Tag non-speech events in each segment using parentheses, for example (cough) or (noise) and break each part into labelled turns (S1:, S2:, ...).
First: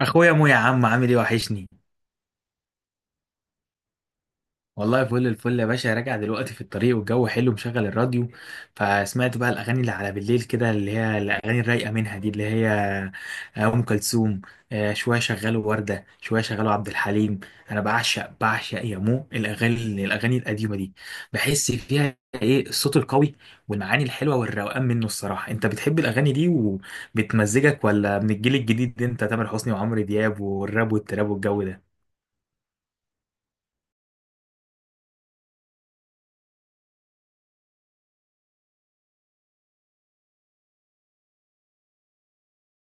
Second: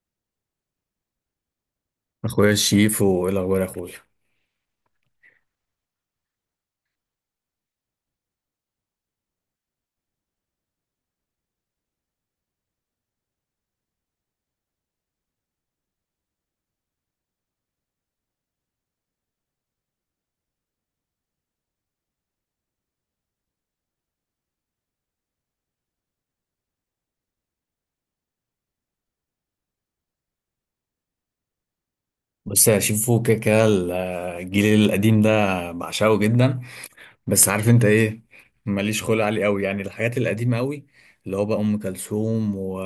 S1: اخويا مو، يا عم، عامل ايه؟ وحشني.
S2: اخويا شيفو، ايه الاخبار يا اخويا؟
S1: والله فل الفل يا باشا، راجع دلوقتي في الطريق والجو حلو، مشغل الراديو. فسمعت بقى الاغاني اللي على بالليل كده، اللي هي الاغاني الرايقه منها، دي اللي هي ام كلثوم. شويه شغلوا ورده، شويه شغلوا عبد الحليم. انا بعشق يا مو الاغاني القديمه دي. بحس فيها ايه الصوت القوي، والمعاني الحلوه والروقان منه. الصراحه، انت بتحب الاغاني دي وبتمزجك، ولا من الجيل الجديد ده؟ انت تامر حسني وعمرو دياب والراب والتراب والجو ده؟
S2: بص يا شيفو، كده كده الجيل القديم ده بعشقه جدا. بس عارف انت ايه؟ ماليش خلق عليه قوي، يعني الحاجات القديمه قوي، اللي هو بقى ام كلثوم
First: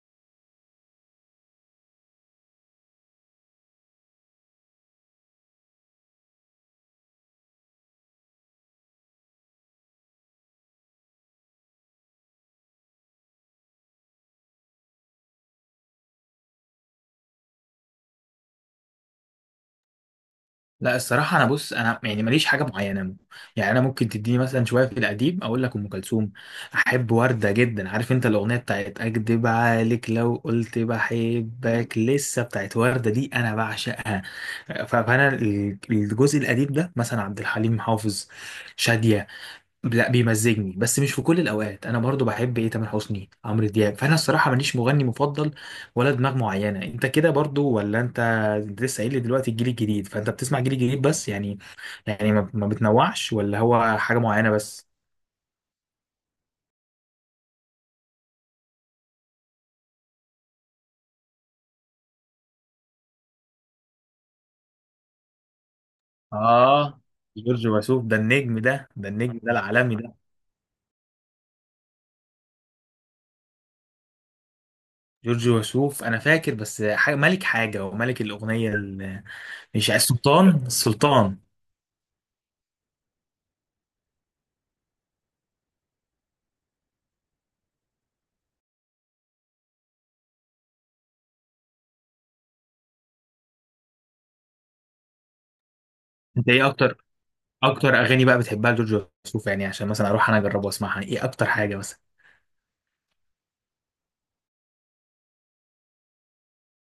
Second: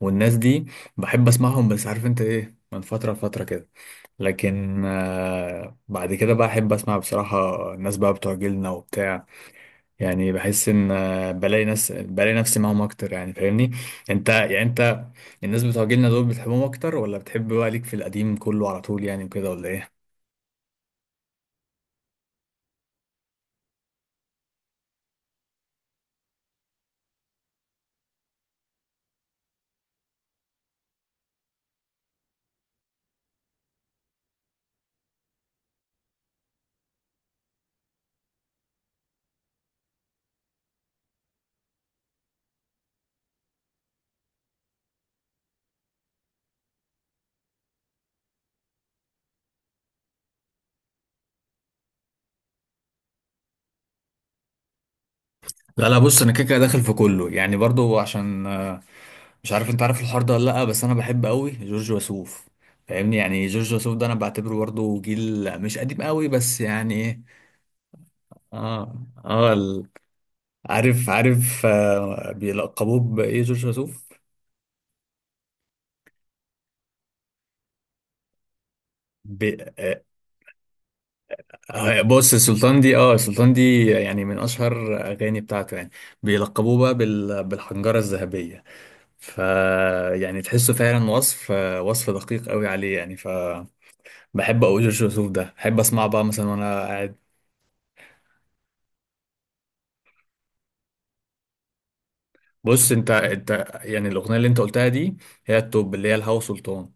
S2: والناس دي. بحب اسمعهم، بس عارف انت ايه، من فتره لفتره كده. لكن بعد كده بقى احب اسمع بصراحه الناس بقى بتوع جيلنا وبتاع. يعني بحس ان بلاقي ناس، بلاقي نفسي معاهم اكتر، يعني فاهمني؟ انت، يعني انت، الناس بتوع جيلنا دول بتحبهم اكتر، ولا بتحب بقى ليك في القديم كله على طول يعني وكده، ولا ايه؟
S1: لا، الصراحة أنا بص، أنا يعني ماليش حاجة معينة. يعني أنا ممكن تديني مثلا شوية في القديم، أقول لك أم كلثوم، أحب وردة جدا. عارف أنت الأغنية بتاعت أكدب عليك لو قلت بحبك لسه، بتاعت وردة دي، أنا بعشقها. فأنا الجزء القديم ده، مثلا عبد الحليم حافظ، شادية. لا بيمزجني، بس مش في كل الاوقات. انا برضو بحب ايه، تامر حسني، عمرو دياب. فانا الصراحه ماليش مغني مفضل ولا دماغ معينه. انت كده برضو، ولا انت، أنت لسه قايل لي دلوقتي الجيل الجديد، فانت بتسمع جيل جديد بس؟ يعني يعني ما بتنوعش، ولا هو حاجه معينه بس؟
S2: لا لا، بص انا كده كده داخل في كله يعني، برضو عشان مش عارف انت عارف الحوار ده ولا لا. بس انا بحب قوي جورج وسوف، فاهمني؟ يعني جورج وسوف ده انا بعتبره برضو جيل مش قديم قوي، بس يعني
S1: اه،
S2: ايه.
S1: جورج وسوف ده النجم، ده
S2: اه
S1: ده النجم
S2: اه،
S1: ده العالمي ده.
S2: عارف عارف، آه بيلقبوه بايه جورج وسوف؟
S1: جورج وسوف، انا فاكر بس حاجة ملك، حاجه وملك الاغنيه
S2: ب...
S1: مش
S2: آه
S1: السلطان، السلطان؟
S2: آه، بص السلطان دي، السلطان دي، يعني من اشهر اغاني بتاعته يعني. بيلقبوه بقى بالحنجرة الذهبية، ف يعني تحسه فعلا وصف دقيق قوي عليه يعني، بحب قوي جورج وسوف ده، بحب اسمعه بقى مثلا
S1: انت ايه
S2: وانا
S1: اكتر
S2: قاعد.
S1: اكتر اغاني بقى بتحبها لجورج وسوف؟ يعني عشان مثلا اروح انا اجرب واسمعها. يعني ايه اكتر حاجه مثلا؟
S2: بص انت، يعني الاغنيه اللي انت قلتها دي، هي التوب، اللي هي الهوا سلطان.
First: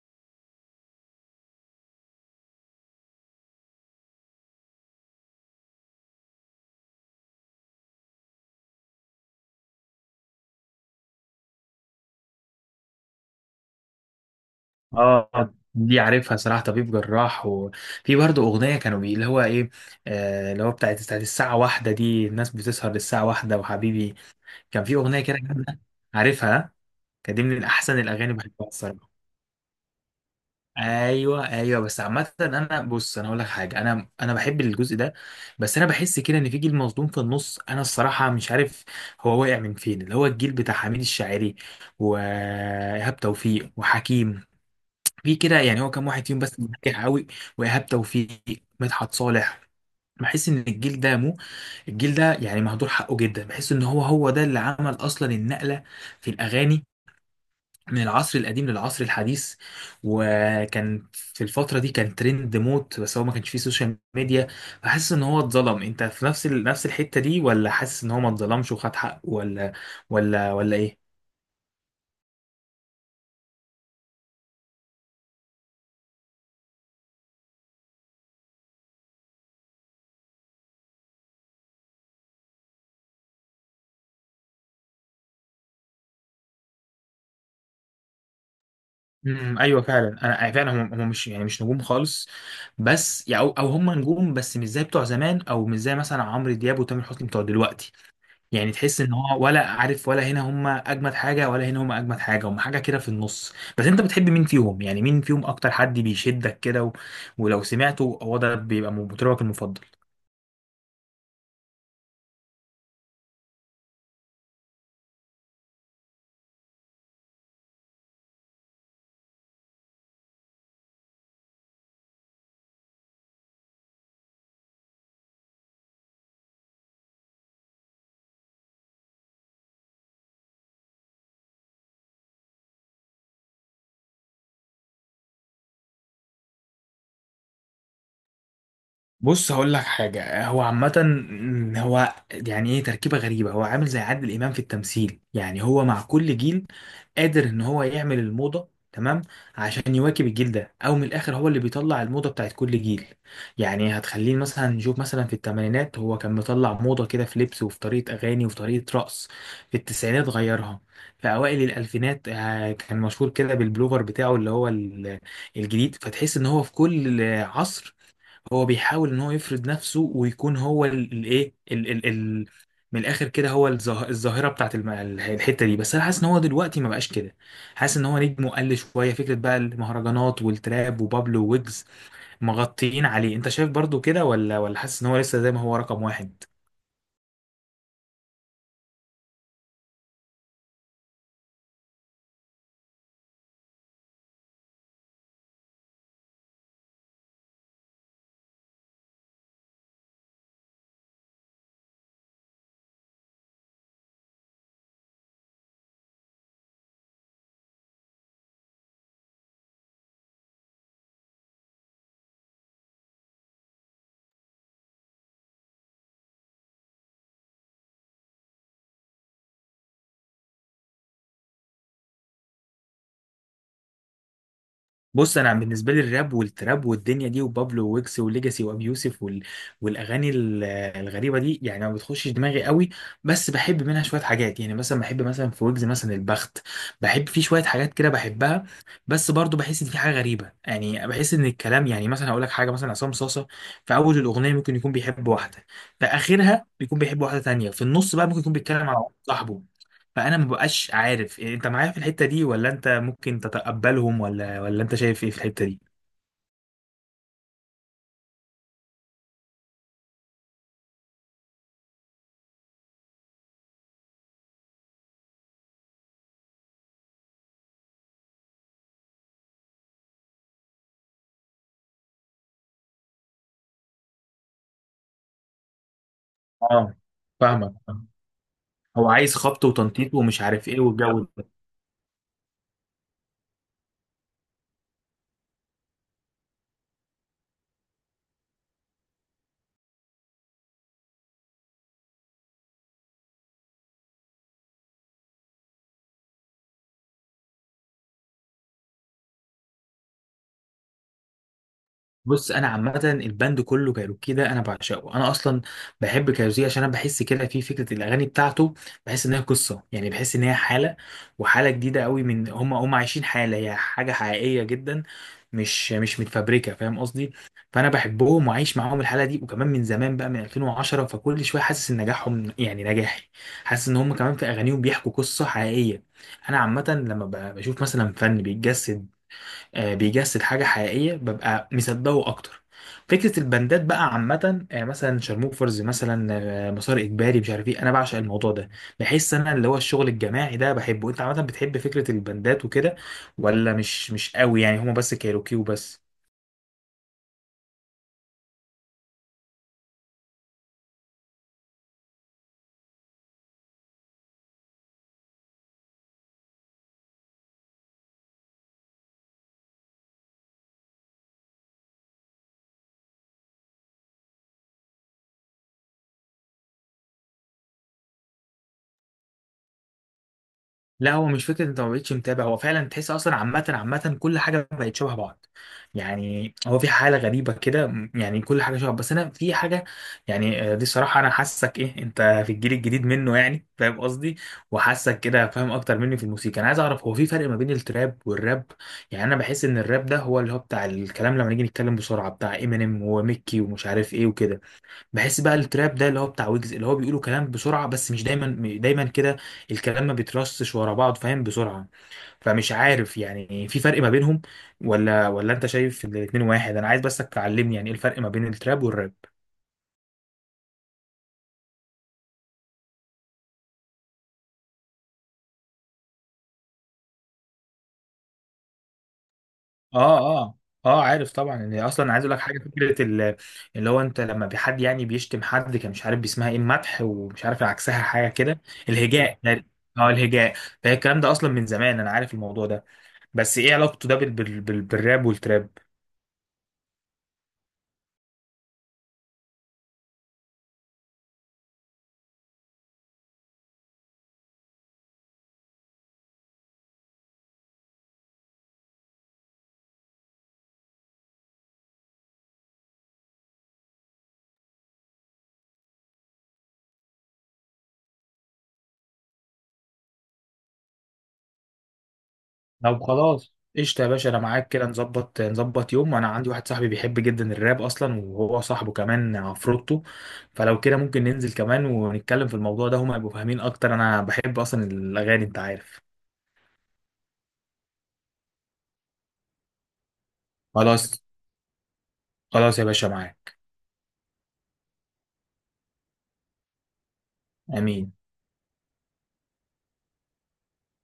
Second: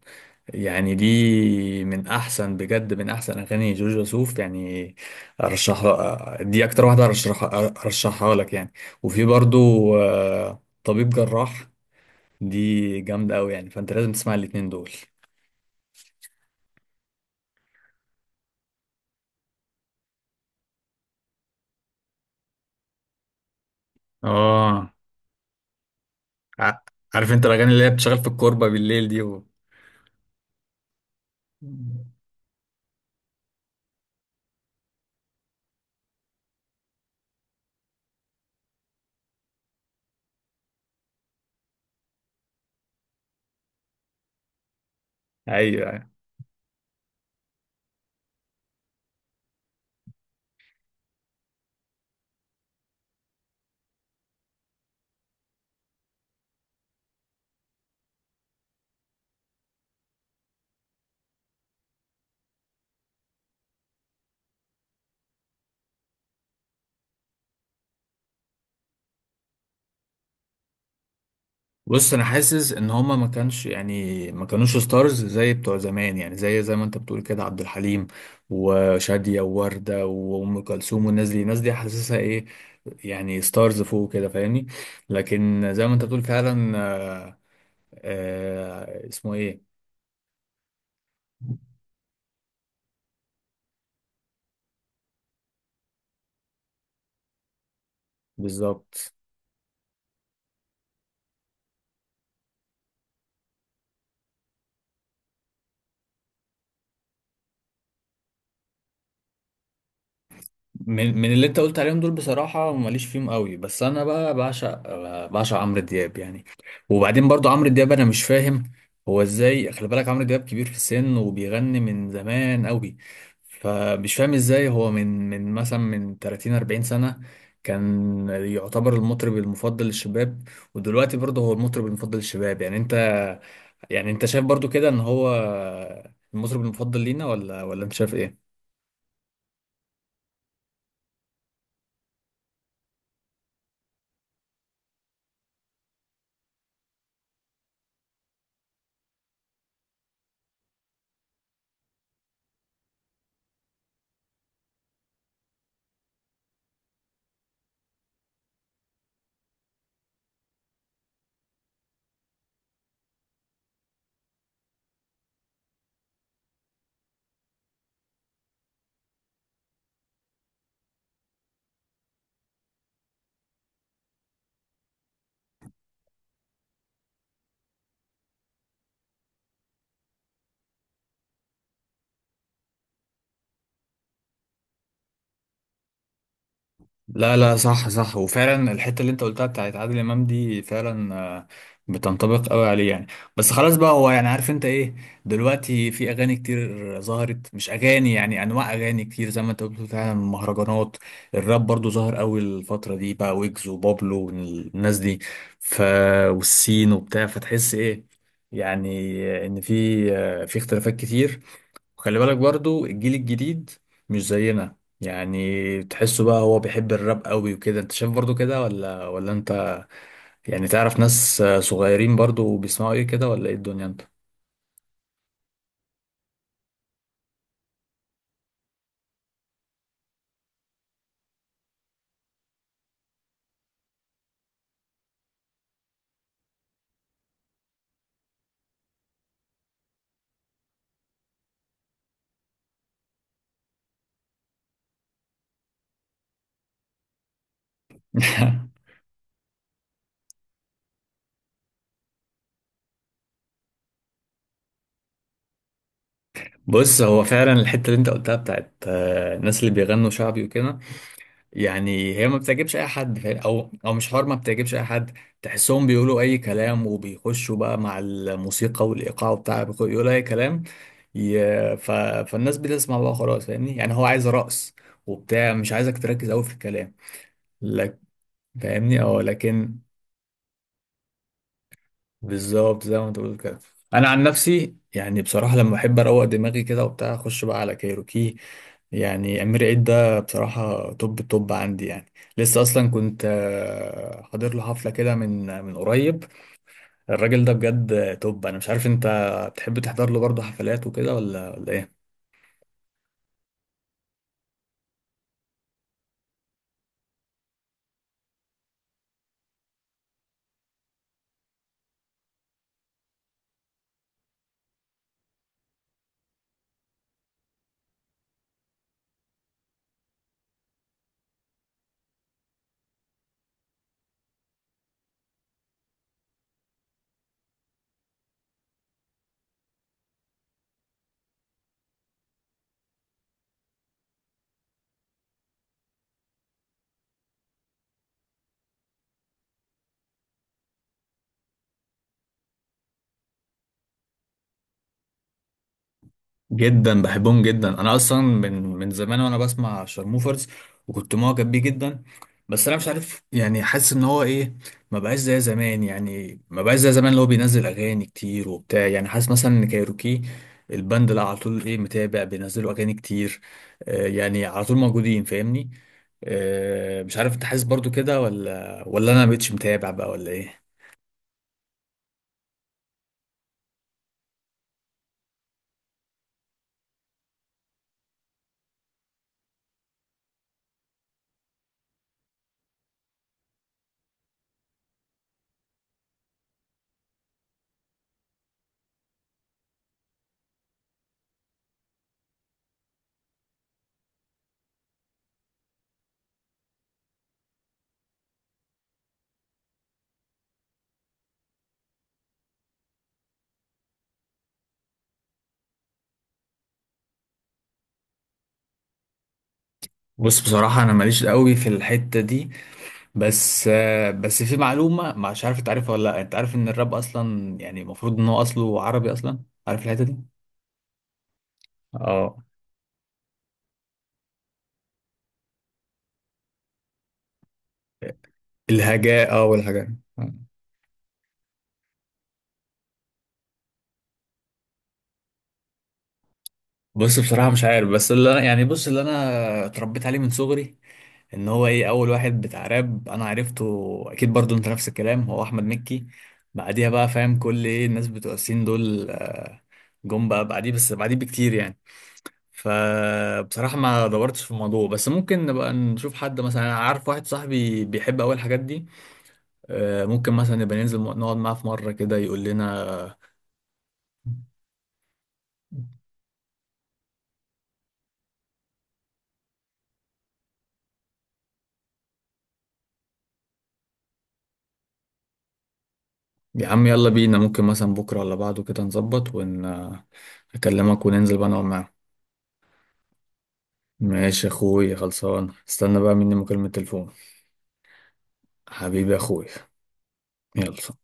S2: يعني دي من احسن بجد، من احسن اغاني جورج وسوف يعني. ارشحها دي اكتر واحده، ارشحها لك يعني. وفي برضو طبيب جراح، دي جامده قوي يعني، فانت لازم تسمع الاتنين دول.
S1: اه، دي عارفها صراحه، طبيب جراح. وفي برضه اغنيه كانوا بي، اللي هو ايه، اللي هو بتاعت الساعه واحدة دي، الناس بتسهر للساعه واحدة وحبيبي. كان
S2: اه.
S1: في اغنيه كده جامدة.
S2: ع-
S1: عارفها؟
S2: عارف
S1: كانت دي
S2: انت
S1: من
S2: الاغاني اللي هي
S1: احسن
S2: بتشغل في
S1: الاغاني،
S2: الكوربه
S1: بحبها
S2: بالليل
S1: الصراحه.
S2: دي
S1: ايوه، ايوه. بس عامه انا بص، انا اقول لك حاجه، انا بحب الجزء ده، بس انا بحس كده ان في جيل مظلوم في النص، انا الصراحه مش عارف هو واقع من فين. اللي هو الجيل بتاع حميد الشاعري وايهاب توفيق وحكيم. في كده، يعني
S2: ايوه
S1: هو كام
S2: ايوه،
S1: واحد فيهم بس ناجح قوي. وايهاب توفيق، مدحت صالح. بحس ان الجيل ده، مو، الجيل ده يعني مهدور حقه جدا. بحس ان هو هو ده اللي عمل اصلا النقله في الاغاني من العصر القديم للعصر الحديث. وكان في الفترة دي كان ترند موت، بس هو ما كانش فيه سوشيال ميديا. فحاسس ان هو اتظلم. انت في نفس الحتة دي، ولا حاسس ان هو ما اتظلمش وخد حقه؟ ولا، ولا ايه؟
S2: بص انا حاسس ان هما ما كانش، يعني ما كانوش ستارز زي بتوع زمان، يعني زي ما انت بتقول كده، عبد الحليم وشادية ووردة وام كلثوم والناس دي. الناس دي حاسسها ايه، يعني ستارز فوق كده، فاهمني؟ لكن زي ما انت بتقول فعلا، اسمه ايه.
S1: ايوه فعلا. انا فعلا هم مش يعني مش نجوم خالص. بس يعني، او أو هم نجوم بس مش زي بتوع زمان، او مش زي مثلا عمرو دياب وتامر حسني بتوع دلوقتي. يعني تحس
S2: بالظبط.
S1: ان هو، ولا عارف، ولا هنا هم اجمد حاجه ولا هنا هم اجمد حاجه، هم حاجه كده في النص. بس انت بتحب مين فيهم؟ يعني مين فيهم اكتر حد بيشدك كده، و... ولو سمعته هو ده بيبقى مطربك المفضل؟
S2: من اللي انت قلت عليهم دول، بصراحة ماليش فيهم قوي، بس انا بقى بعشق عمرو دياب يعني. وبعدين برضو عمرو دياب انا مش فاهم هو ازاي. خلي بالك عمرو دياب كبير في السن وبيغني من زمان قوي. فمش فاهم ازاي هو من مثلا من 30 40 سنة كان يعتبر المطرب المفضل للشباب، ودلوقتي برضه هو المطرب المفضل للشباب. يعني انت، يعني انت شايف برضو كده ان هو المطرب المفضل لينا، ولا انت شايف إيه؟
S1: بص، هقول لك حاجة، هو عامة، هو يعني ايه، تركيبة غريبة. هو عامل زي عادل إمام في التمثيل، يعني هو مع كل جيل قادر ان هو يعمل الموضة تمام عشان يواكب الجيل ده. او من الاخر، هو اللي بيطلع الموضة بتاعت كل جيل. يعني هتخليه مثلا، نشوف مثلا في الثمانينات هو كان مطلع موضة كده في لبس وفي طريقة اغاني وفي طريقة رقص. في التسعينات غيرها. في اوائل الالفينات كان مشهور كده بالبلوفر بتاعه اللي هو الجديد. فتحس ان هو في كل عصر، هو بيحاول ان هو يفرض نفسه ويكون هو الايه، ال إيه، ال ال من الاخر كده، هو الظاهره بتاعت الحته دي. بس انا حاسس ان هو دلوقتي ما بقاش كده. حاسس ان هو نجمه قل شويه، فكره بقى المهرجانات والتراب وبابلو ويجز مغطيين عليه. انت شايف برضو كده، ولا، ولا حاسس ان هو لسه زي ما هو رقم واحد؟
S2: لا لا، صح صح، وفعلا الحته اللي انت قلتها بتاعت عادل امام دي فعلا بتنطبق قوي عليه يعني. بس خلاص بقى، هو يعني عارف انت ايه؟ دلوقتي في اغاني كتير ظهرت، مش اغاني يعني، انواع اغاني كتير زي ما انت قلت فعلا، مهرجانات. الراب برضو ظهر قوي الفتره دي بقى، ويجز وبابلو والناس دي، ف والسين وبتاع. فتحس ايه يعني، ان في في اختلافات كتير. وخلي بالك برضو الجيل الجديد مش زينا. يعني تحسه بقى هو بيحب الراب قوي وكده، انت شايف برضو كده ولا انت، يعني تعرف ناس صغيرين برضو بيسمعوا ايه كده ولا ايه الدنيا، انت؟
S1: بص، انا بالنسبه لي، الراب والتراب والدنيا دي، وبابلو ويكس وليجاسي وابي يوسف والاغاني الغريبه دي، يعني ما بتخشش دماغي قوي. بس بحب منها شويه حاجات. يعني مثلا بحب مثلا في ويجز مثلا البخت، بحب فيه شويه حاجات كده، بحبها. بس برضو بحس ان في حاجه غريبه. يعني بحس ان الكلام، يعني مثلا هقول لك حاجه، مثلا عصام صاصه في اول الاغنيه ممكن يكون بيحب واحده، في اخرها بيكون بيحب واحده تانية، في النص بقى ممكن يكون
S2: (laughs)
S1: بيتكلم عن صاحبه. فانا ما بقاش عارف، إيه، انت معايا في الحته دي، ولا انت ممكن تتقبلهم، ولا، ولا انت شايف ايه في الحته دي؟
S2: بص هو فعلا الحتة اللي انت قلتها بتاعت الناس اللي بيغنوا شعبي وكده، يعني هي ما بتعجبش اي حد، او مش حوار ما بتعجبش اي حد. تحسهم بيقولوا اي كلام وبيخشوا بقى مع الموسيقى والايقاع بتاع، يقولوا اي كلام. ي- ف... فالناس بتسمع بقى خلاص، فاهمني؟ يعني هو عايز رقص وبتاع، مش عايزك تركز قوي في
S1: اه،
S2: الكلام.
S1: فاهمك.
S2: لك، فاهمني؟
S1: هو
S2: اه،
S1: عايز خبط
S2: لكن.
S1: وتنطيط ومش عارف ايه والجو ده.
S2: بالظبط زي ما انت بتقول كده. انا عن نفسي يعني، بصراحه لما بحب اروق دماغي كده وبتاع، اخش بقى على كايروكي. يعني امير عيد ده بصراحه توب التوب عندي يعني. لسه اصلا كنت حاضر له حفله كده من قريب. الراجل ده بجد توب. انا مش عارف انت بتحب تحضر له برضه حفلات وكده ولا ايه؟
S1: بص، انا عامه الباند كله، كايروكي ده، انا بعشقه. انا اصلا بحب كايروكي عشان انا بحس كده في فكره الاغاني بتاعته، بحس ان هي قصه، يعني بحس ان هي حاله، وحاله جديده قوي. من، هم هم عايشين حاله، هي حاجه حقيقيه جدا، مش متفبركه، فاهم قصدي. فانا بحبهم وعايش معاهم الحاله دي، وكمان من زمان بقى، من 2010، فكل شويه حاسس ان نجاحهم يعني نجاحي. حاسس ان هم كمان في اغانيهم بيحكوا قصه حقيقيه. انا عامه لما بشوف مثلا فن بيتجسد، بيجسد حاجة حقيقية، ببقى مصدقه أكتر. فكرة البندات بقى عامة، مثلا شارموفرز مثلا، مسار إجباري، مش عارف إيه، أنا بعشق الموضوع ده. بحس أنا اللي هو الشغل الجماعي ده بحبه. أنت عامة بتحب فكرة البندات وكده، ولا مش، مش قوي؟ يعني هما بس كايروكي وبس؟
S2: جدا، بحبهم جدا. انا اصلا من زمان وانا بسمع شارموفرز وكنت معجب بيه جدا. بس انا مش عارف، يعني حاسس ان هو ايه، ما بقاش زي زمان، يعني ما بقاش زي زمان اللي هو بينزل اغاني كتير وبتاع. يعني حاسس مثلا ان كايروكي الباند اللي على طول ايه، متابع بينزلوا اغاني كتير. يعني على طول موجودين، فاهمني؟ مش عارف انت حاسس برضو كده، ولا انا مبقتش متابع بقى ولا ايه؟
S1: لا، هو مش فكره انت ما بقتش متابع، هو فعلا تحس اصلا عامه كل حاجه بقت شبه بعض. يعني هو في حاله غريبه كده، يعني كل حاجه شبه. بس انا في حاجه، يعني، دي الصراحه، انا حاسك ايه انت في الجيل الجديد منه، يعني فاهم قصدي؟ وحاسك كده فاهم اكتر مني في الموسيقى. انا عايز اعرف، هو في فرق ما بين التراب والراب؟ يعني انا بحس ان الراب ده هو اللي هو بتاع الكلام لما نيجي نتكلم بسرعه، بتاع امينيم وميكي ومش عارف ايه وكده. بحس بقى التراب ده اللي هو بتاع ويجز، اللي هو بيقولوا كلام بسرعة، بس مش دايما دايما كده الكلام ما بيترصش ورا بعض، فاهم، بسرعة. فمش عارف، يعني في فرق ما بينهم، ولا، ولا انت شايف ان الاتنين واحد؟ انا عايز بس تعلمني يعني ايه الفرق ما بين التراب والراب.
S2: بص بصراحة، أنا ماليش قوي في الحتة دي. بس في معلومة مش عارف انت عارفها ولا لا. انت عارف ان الراب اصلا يعني المفروض ان هو اصله عربي اصلا؟ عارف الحتة دي؟
S1: اه، اه، اه، عارف طبعا، ان اصلا عايز اقول لك
S2: اه
S1: حاجه، فكره اللي هو، انت لما بحد يعني بيشتم حد، كان مش عارف بيسمها ايه، المدح ومش عارف عكسها، حاجه كده.
S2: الهجاء.
S1: الهجاء،
S2: اه، والهجاء.
S1: اه،
S2: آه.
S1: الهجاء. فهي الكلام ده اصلا من زمان، انا عارف الموضوع ده. بس ايه علاقته ده بالراب والتراب؟
S2: بص بصراحة مش عارف، بس يعني بص اللي انا اتربيت عليه من صغري، ان هو ايه اول واحد بتاع راب انا عرفته، اكيد برضو انت نفس الكلام، هو احمد مكي. بعديها بقى فاهم كل ايه الناس بتوع السين دول جم بقى بعديه، بس بعديه بكتير يعني. فبصراحة ما دورتش في الموضوع، بس ممكن نبقى نشوف حد مثلا، أنا عارف واحد صاحبي بيحب أوي الحاجات دي. ممكن مثلا نبقى ننزل نقعد معاه في مرة كده، يقول
S1: طب
S2: لنا.
S1: خلاص، قشطة يا باشا، أنا معاك كده. نظبط يوم. وأنا عندي واحد صاحبي بيحب جدا الراب أصلا، وهو صاحبه كمان عفروتو. فلو كده ممكن ننزل كمان ونتكلم في الموضوع ده، هما يبقوا فاهمين أكتر. أنا بحب أصلا الأغاني، أنت عارف.
S2: يا عم يلا بينا، ممكن مثلا بكرة ولا بعده كده نظبط أكلمك
S1: خلاص،
S2: وننزل بقى نقعد معاه.
S1: خلاص يا باشا، معاك.
S2: ماشي يا أخوي، خلصان. استنى بقى مني مكالمة تليفون.
S1: أمين.
S2: حبيبي يا أخوي. يلا.